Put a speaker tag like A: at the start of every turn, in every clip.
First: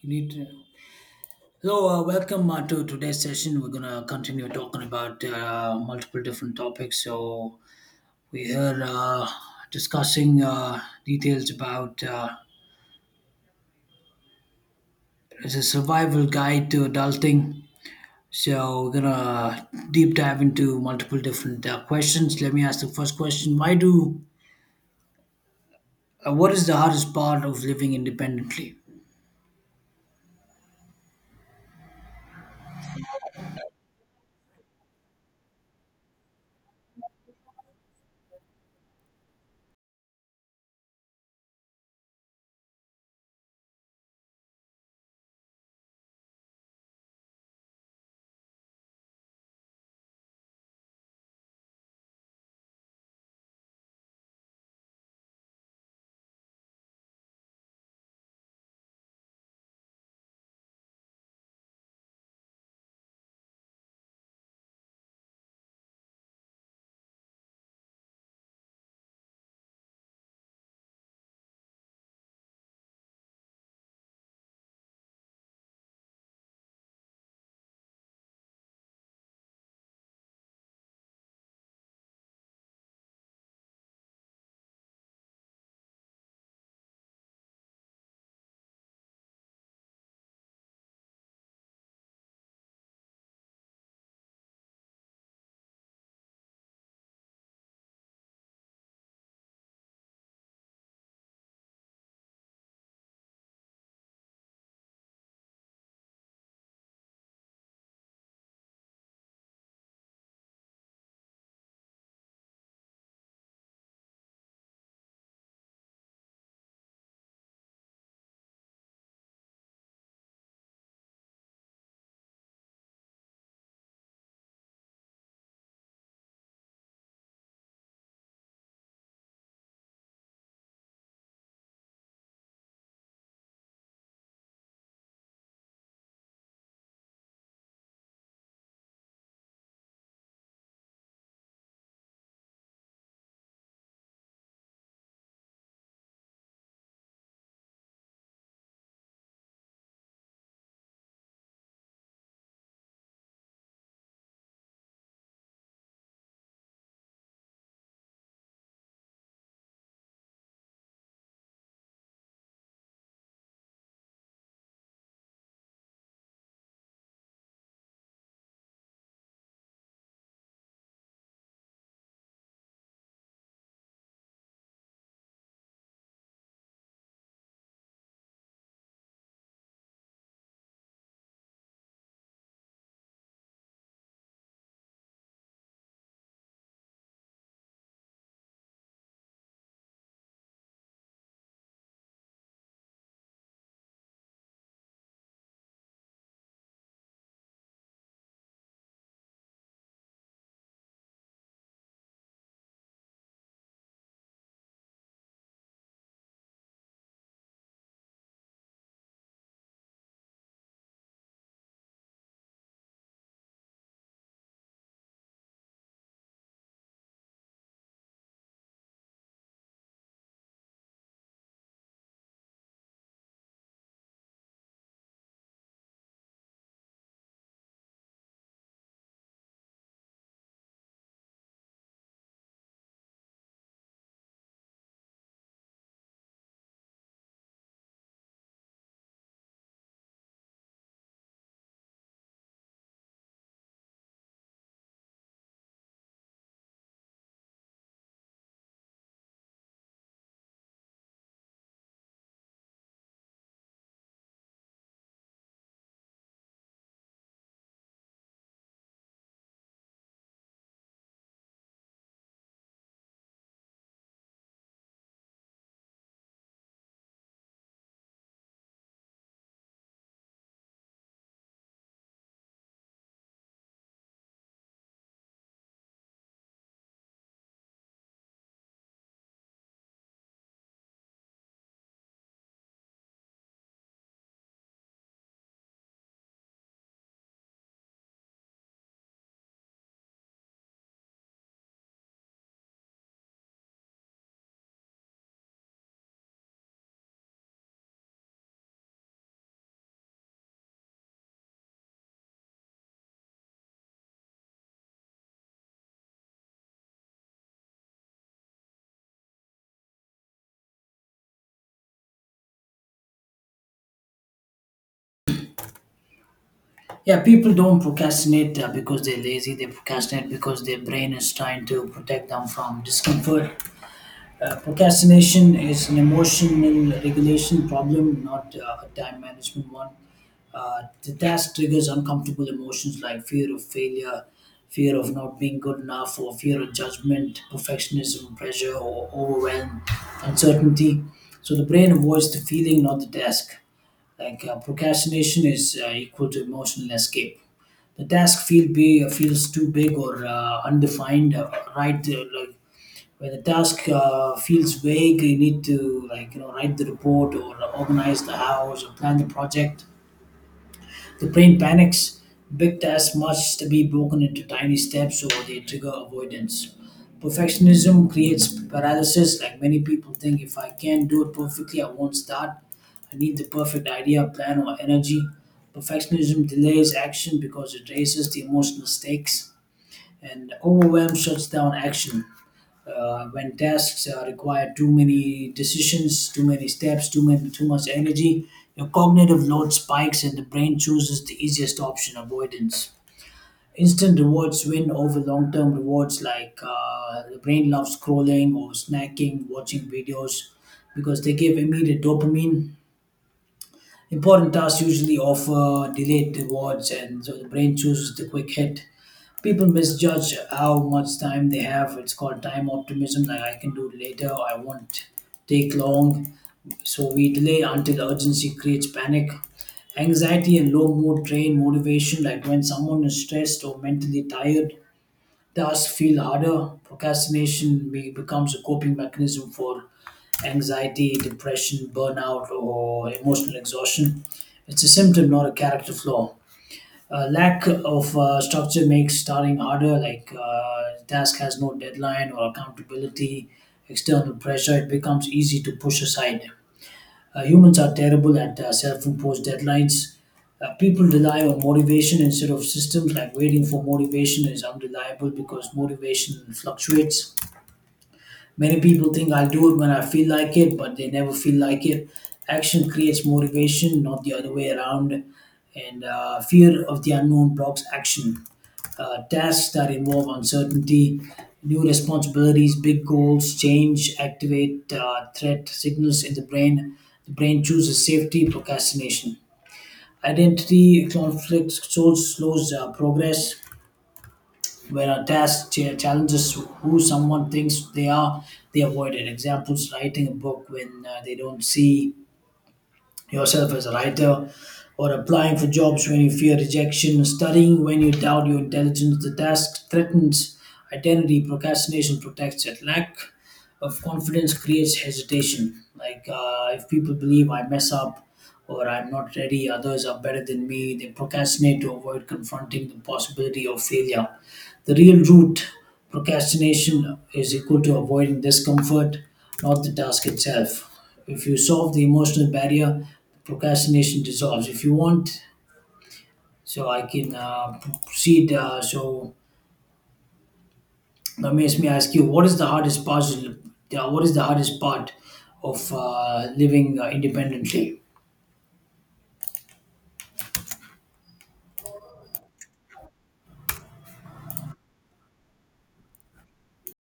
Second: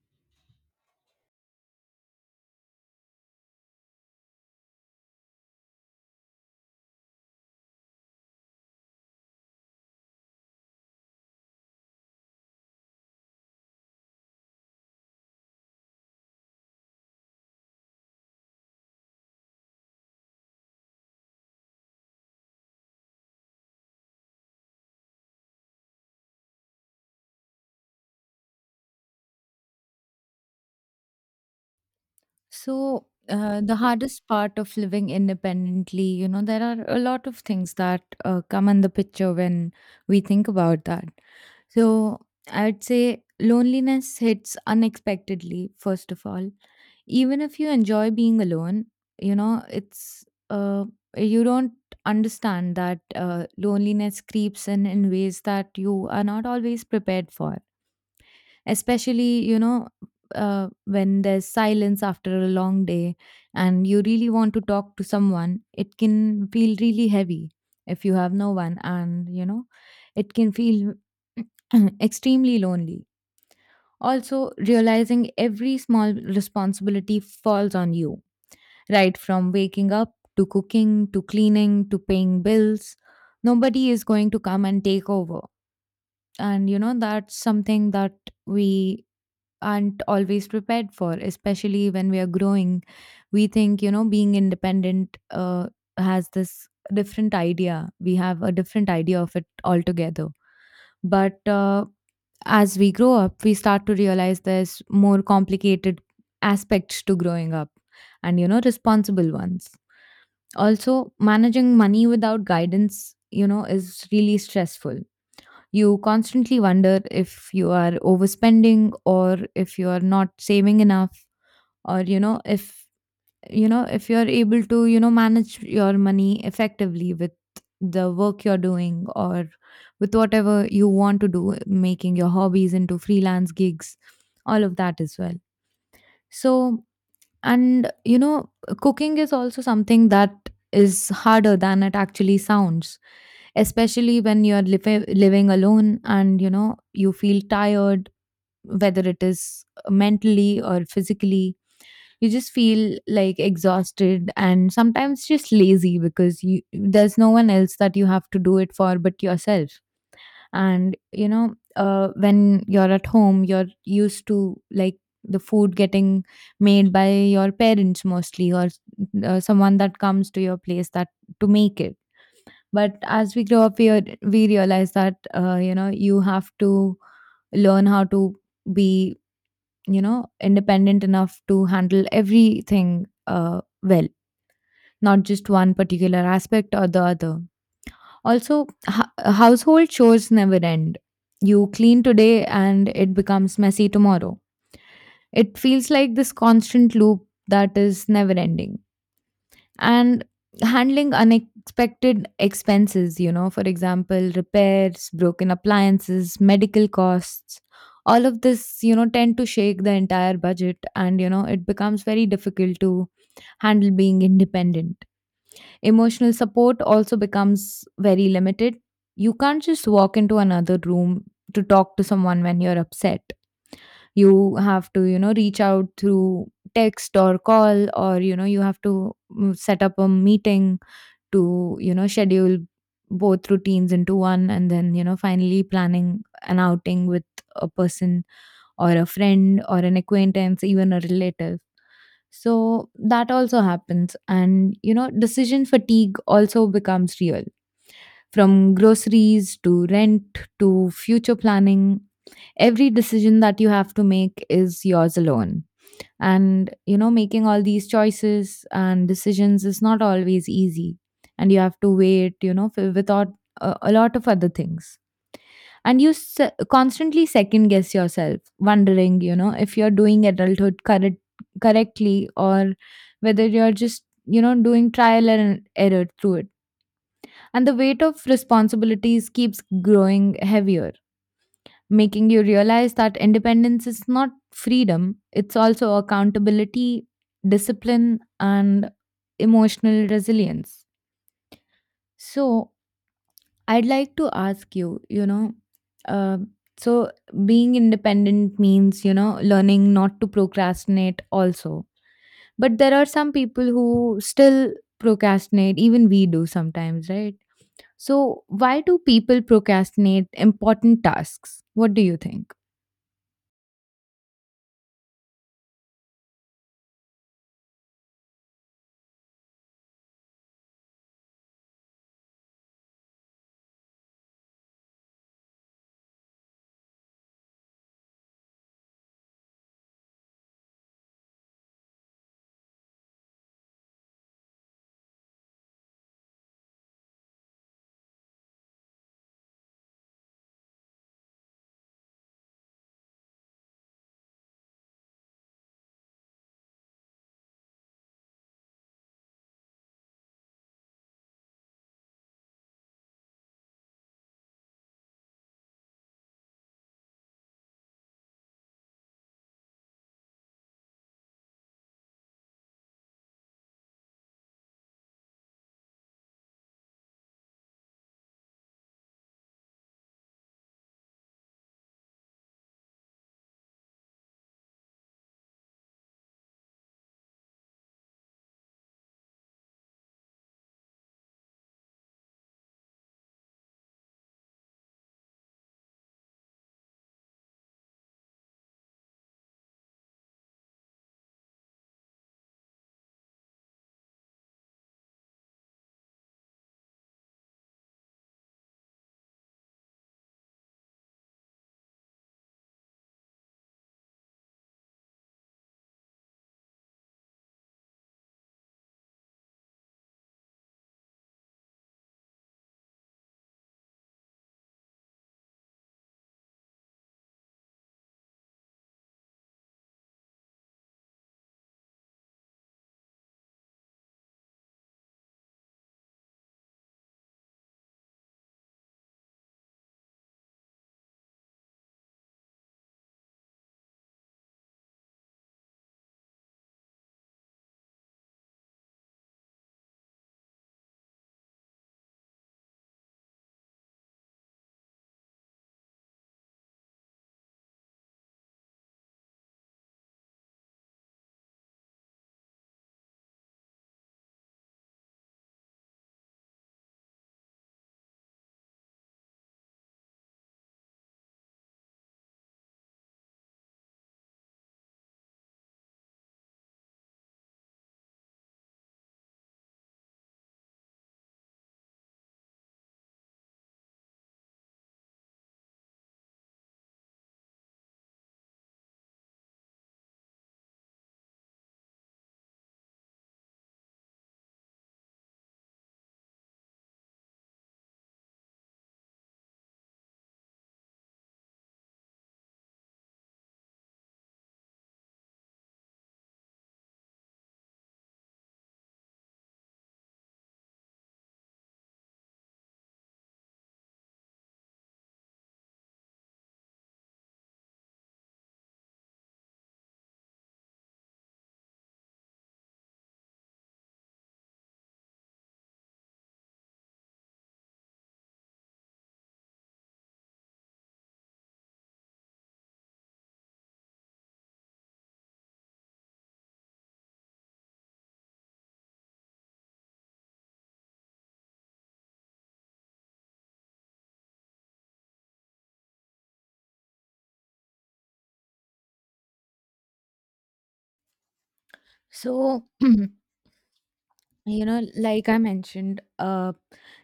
A: You need to. Welcome to today's session. We're gonna continue talking about multiple different topics. So, we're here discussing details about It's a survival guide to adulting. So, we're gonna deep dive into multiple different questions. Let me ask the first question: Why do? What is the hardest part of living independently?
B: So, the hardest part of living independently, you know, there are a lot of things that come in the picture when we think about that. So, I'd say loneliness hits unexpectedly, first of all. Even if you enjoy being alone, you know, it's you don't understand that loneliness creeps in ways that you are not always prepared for, especially, you know, when there's silence after a long day and you really want to talk to someone. It can feel really heavy if you have no one, and you know, it can feel extremely lonely. Also, realizing every small responsibility falls on you, right from waking up to cooking to cleaning to paying bills. Nobody is going to come and take over, and you know, that's something that we aren't always prepared for, especially when we are growing. We think, you know, being independent has this different idea. We have a different idea of it altogether, but as we grow up we start to realize there's more complicated aspects to growing up, and you know, responsible ones. Also, managing money without guidance, you know, is really stressful. You constantly wonder if you are overspending or if you are not saving enough, or you know, if you know, if you are able to, you know, manage your money effectively with the work you're doing, or with whatever you want to do, making your hobbies into freelance gigs, all of that as well. So, and you know, cooking is also something that is harder than it actually sounds, especially when you're living alone, and you know, you feel tired, whether it is mentally or physically. You just feel like exhausted and sometimes just lazy, because you, there's no one else that you have to do it for but yourself. And you know, when you're at home you're used to like the food getting made by your parents mostly, or someone that comes to your place that to make it. But as we grow up we realize that, you know, you have to learn how to be, you know, independent enough to handle everything well, not just one particular aspect or the other. Also, household chores never end. You clean today and it becomes messy tomorrow. It feels like this constant loop that is never ending. And handling unexpected expenses, you know, for example, repairs, broken appliances, medical costs. All of this, you know, tend to shake the entire budget, and you know, it becomes very difficult to handle being independent. Emotional support also becomes very limited. You can't just walk into another room to talk to someone when you're upset. You have to, you know, reach out through text or call, or you know, you have to, set up a meeting to, you know, schedule both routines into one, and then, you know, finally planning an outing with a person or a friend or an acquaintance, even a relative. So that also happens. And, you know, decision fatigue also becomes real, from groceries to rent to future planning. Every decision that you have to make is yours alone, and you know, making all these choices and decisions is not always easy. And you have to wait, you know, without a lot of other things. And you constantly second guess yourself, wondering, you know, if you're doing adulthood correctly, or whether you're just, you know, doing trial and error through it. And the weight of responsibilities keeps growing heavier, making you realize that independence is not freedom, it's also accountability, discipline, and emotional resilience. So, I'd like to ask you, you know, uh, so, being independent means, you know, learning not to procrastinate also. But there are some people who still procrastinate, even we do sometimes, right? So, why do people procrastinate important tasks? What do you think?
A: Yeah, people don't procrastinate because they're lazy. They procrastinate because their brain is trying to protect them from discomfort. Procrastination is an emotional regulation problem, not a time management one. The task triggers uncomfortable emotions like fear of failure, fear of not being good enough, or fear of judgment, perfectionism, pressure, or overwhelm, uncertainty. So the brain avoids the feeling, not the task. Like procrastination is equal to emotional escape. The task feels too big or undefined right like when the task feels vague, you need to like you know write the report or organize the house or plan the project. The brain panics. Big tasks must be broken into tiny steps, or they trigger avoidance. Perfectionism creates paralysis. Like many people think, if I can't do it perfectly, I won't start. I need the perfect idea, plan, or energy. Perfectionism delays action because it raises the emotional stakes, and overwhelm shuts down action. When tasks require too many decisions, too many steps, too much energy, your cognitive load spikes and the brain chooses the easiest option, avoidance. Instant rewards win over long-term rewards, like the brain loves scrolling or snacking, watching videos, because they give immediate dopamine. Important tasks usually offer delayed rewards, and so the brain chooses the quick hit. People misjudge how much time they have. It's called time optimism, like I can do it later, I won't take long. So we delay until urgency creates panic. Anxiety and low mood drain motivation, like when someone is stressed or mentally tired, tasks feel harder. Procrastination becomes a coping mechanism for anxiety, depression, burnout, or emotional exhaustion. It's a symptom, not a character flaw. Lack of structure makes starting harder, like task has no deadline or accountability, external pressure, it becomes easy to push aside. Humans are terrible at self imposed deadlines. People rely on motivation instead of systems, like waiting for motivation is unreliable because motivation fluctuates. Many people think I'll do it when I feel like it, but they never feel like it. Action creates motivation, not the other way around. And fear of the unknown blocks action. Tasks that involve uncertainty, new responsibilities, big goals, change, activate threat signals in the brain. The brain chooses safety, procrastination. Identity conflict slows progress where a task challenges who someone thinks they are, they avoid it. Examples: writing a book when they don't see yourself as a writer, or applying for jobs when you fear rejection, studying when you doubt your intelligence. The task threatens identity, procrastination protects it. Lack of confidence creates hesitation. Like if people believe I mess up or I'm not ready, others are better than me, they procrastinate to avoid confronting the possibility of failure. The real root: procrastination is equal to avoiding discomfort, not the task itself. If you solve the emotional barrier, procrastination dissolves. If you want, so I can proceed. So that makes me ask you, what is the hardest part? What is the hardest part of living independently?
B: So, you know, like I mentioned,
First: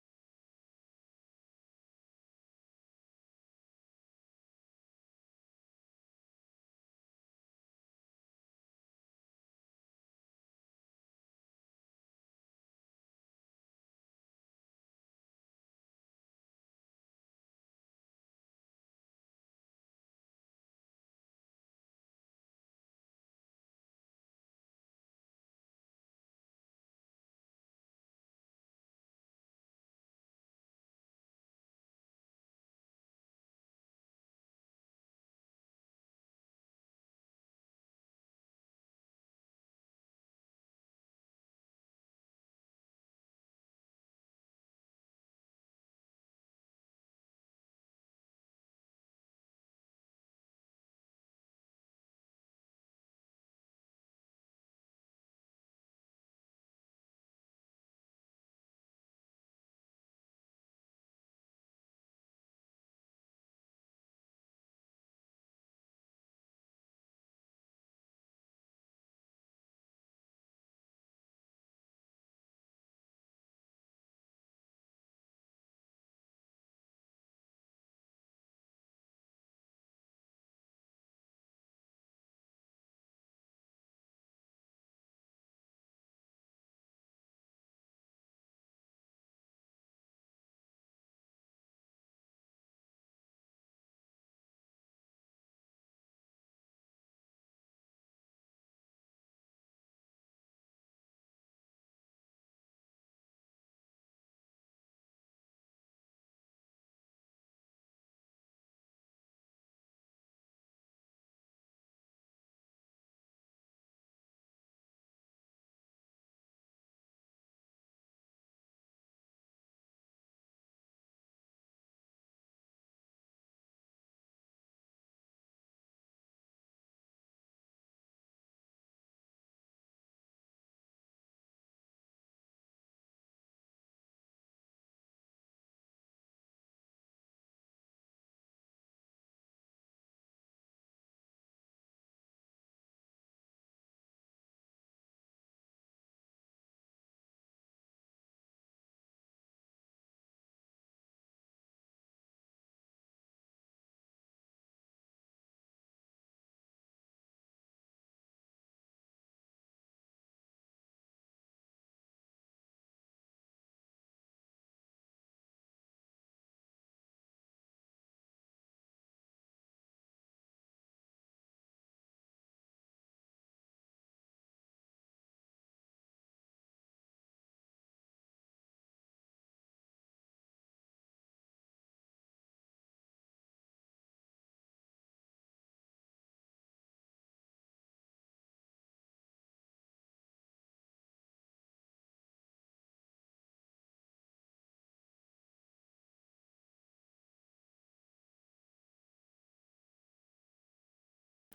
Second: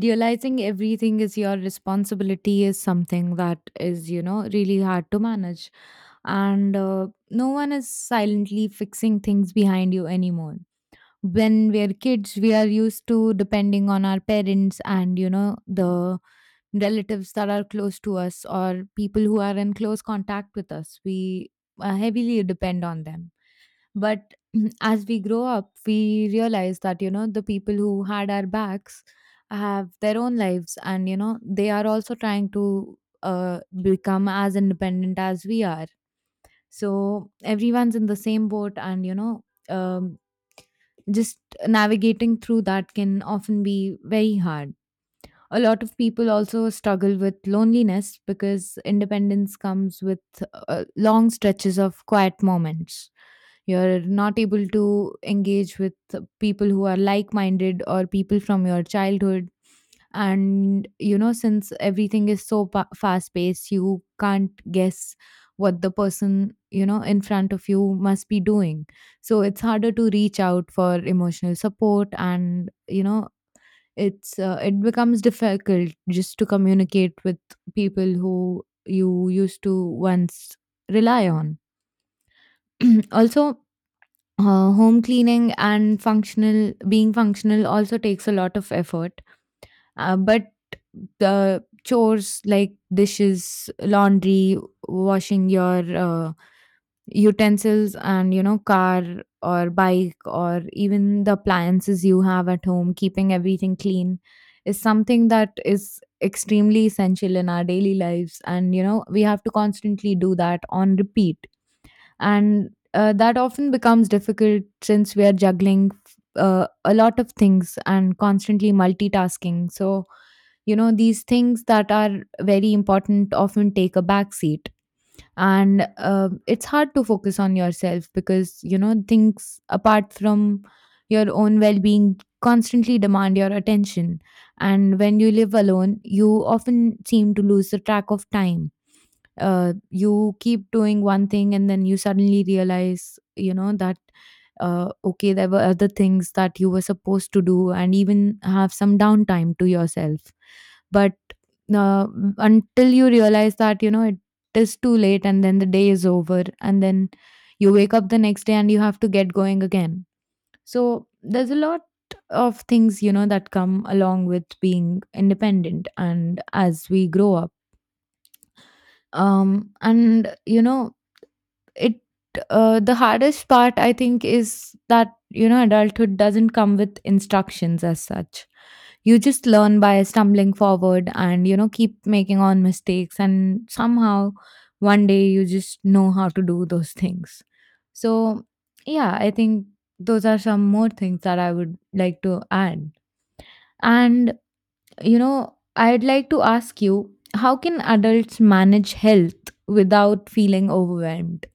B: realizing everything is your responsibility is something that is, you know, really hard to manage. And no one is silently fixing things behind you anymore. When we are kids we are used to depending on our parents, and you know, the relatives that are close to us, or people who are in close contact with us. We heavily depend on them. But as we grow up, we realize that, you know, the people who had our backs have their own lives, and, you know, they are also trying to become as independent as we are. So everyone's in the same boat, and, you know, um, just navigating through that can often be very hard. A lot of people also struggle with loneliness because independence comes with long stretches of quiet moments. You're not able to engage with people who are like minded, or people from your childhood. And, you know, since everything is so fast paced, you can't guess what the person, you know, in front of you must be doing. So it's harder to reach out for emotional support, and, you know, it becomes difficult just to communicate with people who you used to once rely on. Also, home cleaning and functional being functional also takes a lot of effort, but the chores like dishes, laundry, washing your utensils, and you know, car or bike, or even the appliances you have at home, keeping everything clean is something that is extremely essential in our daily lives, and you know, we have to constantly do that on repeat. And that often becomes difficult since we are juggling a lot of things and constantly multitasking. So you know, these things that are very important often take a back seat. And it's hard to focus on yourself, because you know, things apart from your own well-being constantly demand your attention. And when you live alone, you often seem to lose the track of time. You keep doing one thing and then you suddenly realize, you know, that, okay, there were other things that you were supposed to do, and even have some downtime to yourself. But uh, until you realize that, you know, it is too late, and then the day is over, and then you wake up the next day and you have to get going again. So there's a lot of things, you know, that come along with being independent, and as we grow up, and you know, it, the hardest part I think is that, you know, adulthood doesn't come with instructions as such. You just learn by stumbling forward, and you know, keep making on mistakes, and somehow one day you just know how to do those things. So, yeah, I think those are some more things that I would like to add. And, you know, I'd like to ask you, how can adults manage health without feeling overwhelmed?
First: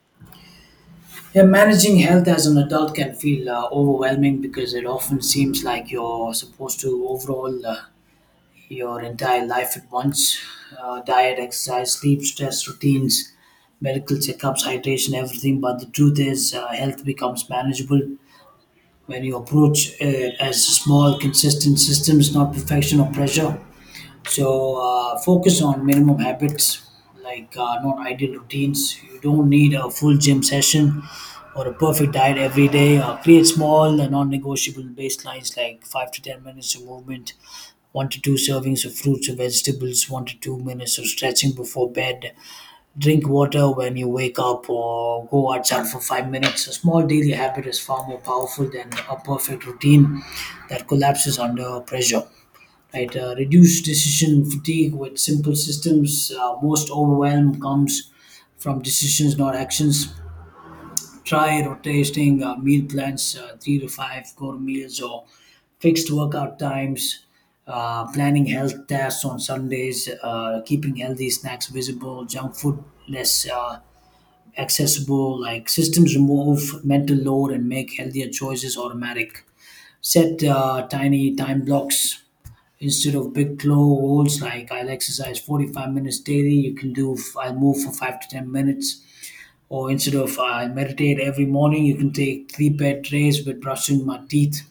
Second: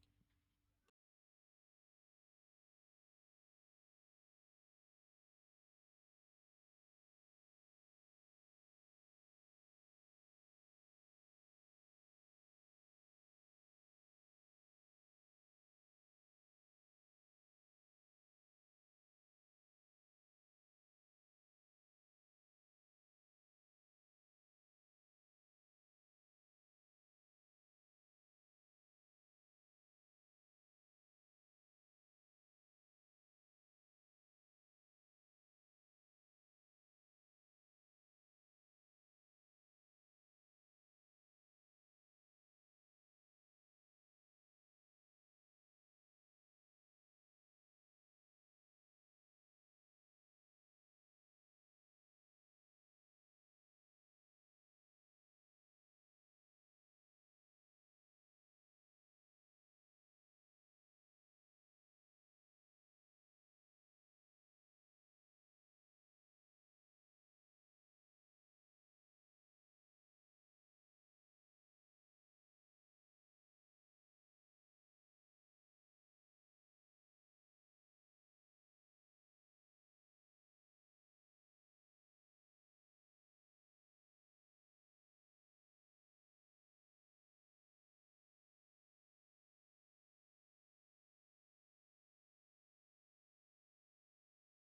A: Yeah, managing health as an adult can feel overwhelming because it often seems like you're supposed to overall. Your entire life at once: diet, exercise, sleep, stress, routines, medical checkups, hydration, everything. But the truth is, health becomes manageable when you approach it as small, consistent systems, not perfection or pressure. So focus on minimum habits like not ideal routines. You don't need a full gym session or a perfect diet every day. Create small and non-negotiable baselines like 5 to 10 minutes of movement, one to two servings of fruits or vegetables, 1 to 2 minutes of stretching before bed. Drink water when you wake up or go outside for 5 minutes. A small daily habit is far more powerful than a perfect routine that collapses under pressure, right? Reduce decision fatigue with simple systems. Most overwhelm comes from decisions, not actions. Try rotating meal plans, three to five core meals or fixed workout times. Planning health tasks on Sundays, keeping healthy snacks visible, junk food less accessible, like systems remove mental load and make healthier choices automatic. Set tiny time blocks instead of big low goals, like I'll exercise 45 minutes daily, you can do I'll move for 5 to 10 minutes, or instead of I'll meditate every morning, you can take three bed days with brushing my teeth.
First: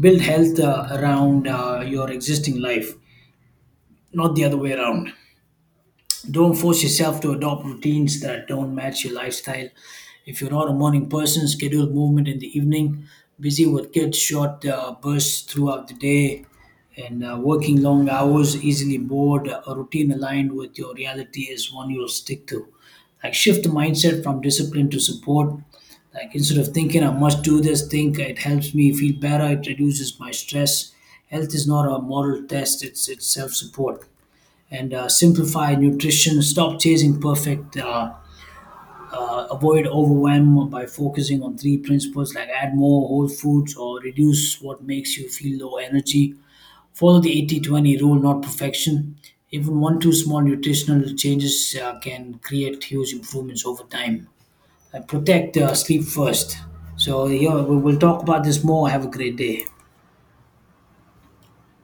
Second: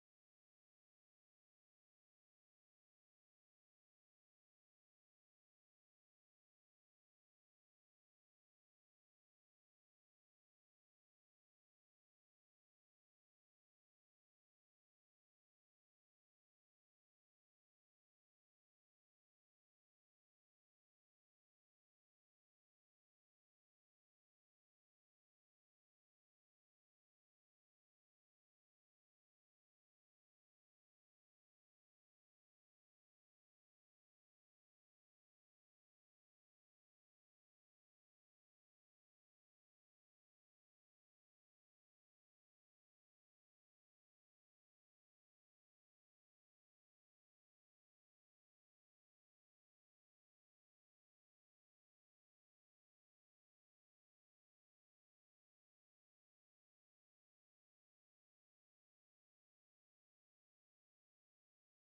A: Build health around your existing life, not the other way around. Don't force yourself to adopt routines that don't match your lifestyle. If you're not a morning person, schedule movement in the evening. Busy with kids, short bursts throughout the day, and working long hours, easily bored. A routine aligned with your reality is one you'll stick to. Like shift the mindset from discipline to support. Like instead of thinking I must do this, think it helps me feel better. It reduces my stress. Health is not a moral test; it's self support. And simplify nutrition. Stop chasing perfect. Avoid overwhelm by focusing on three principles, like add more whole foods or reduce what makes you feel low energy. Follow the 80/20 rule, not perfection. Even one, two small nutritional changes can create huge improvements over time. And protect sleep first. So, yeah, we'll talk about this more. Have a great day.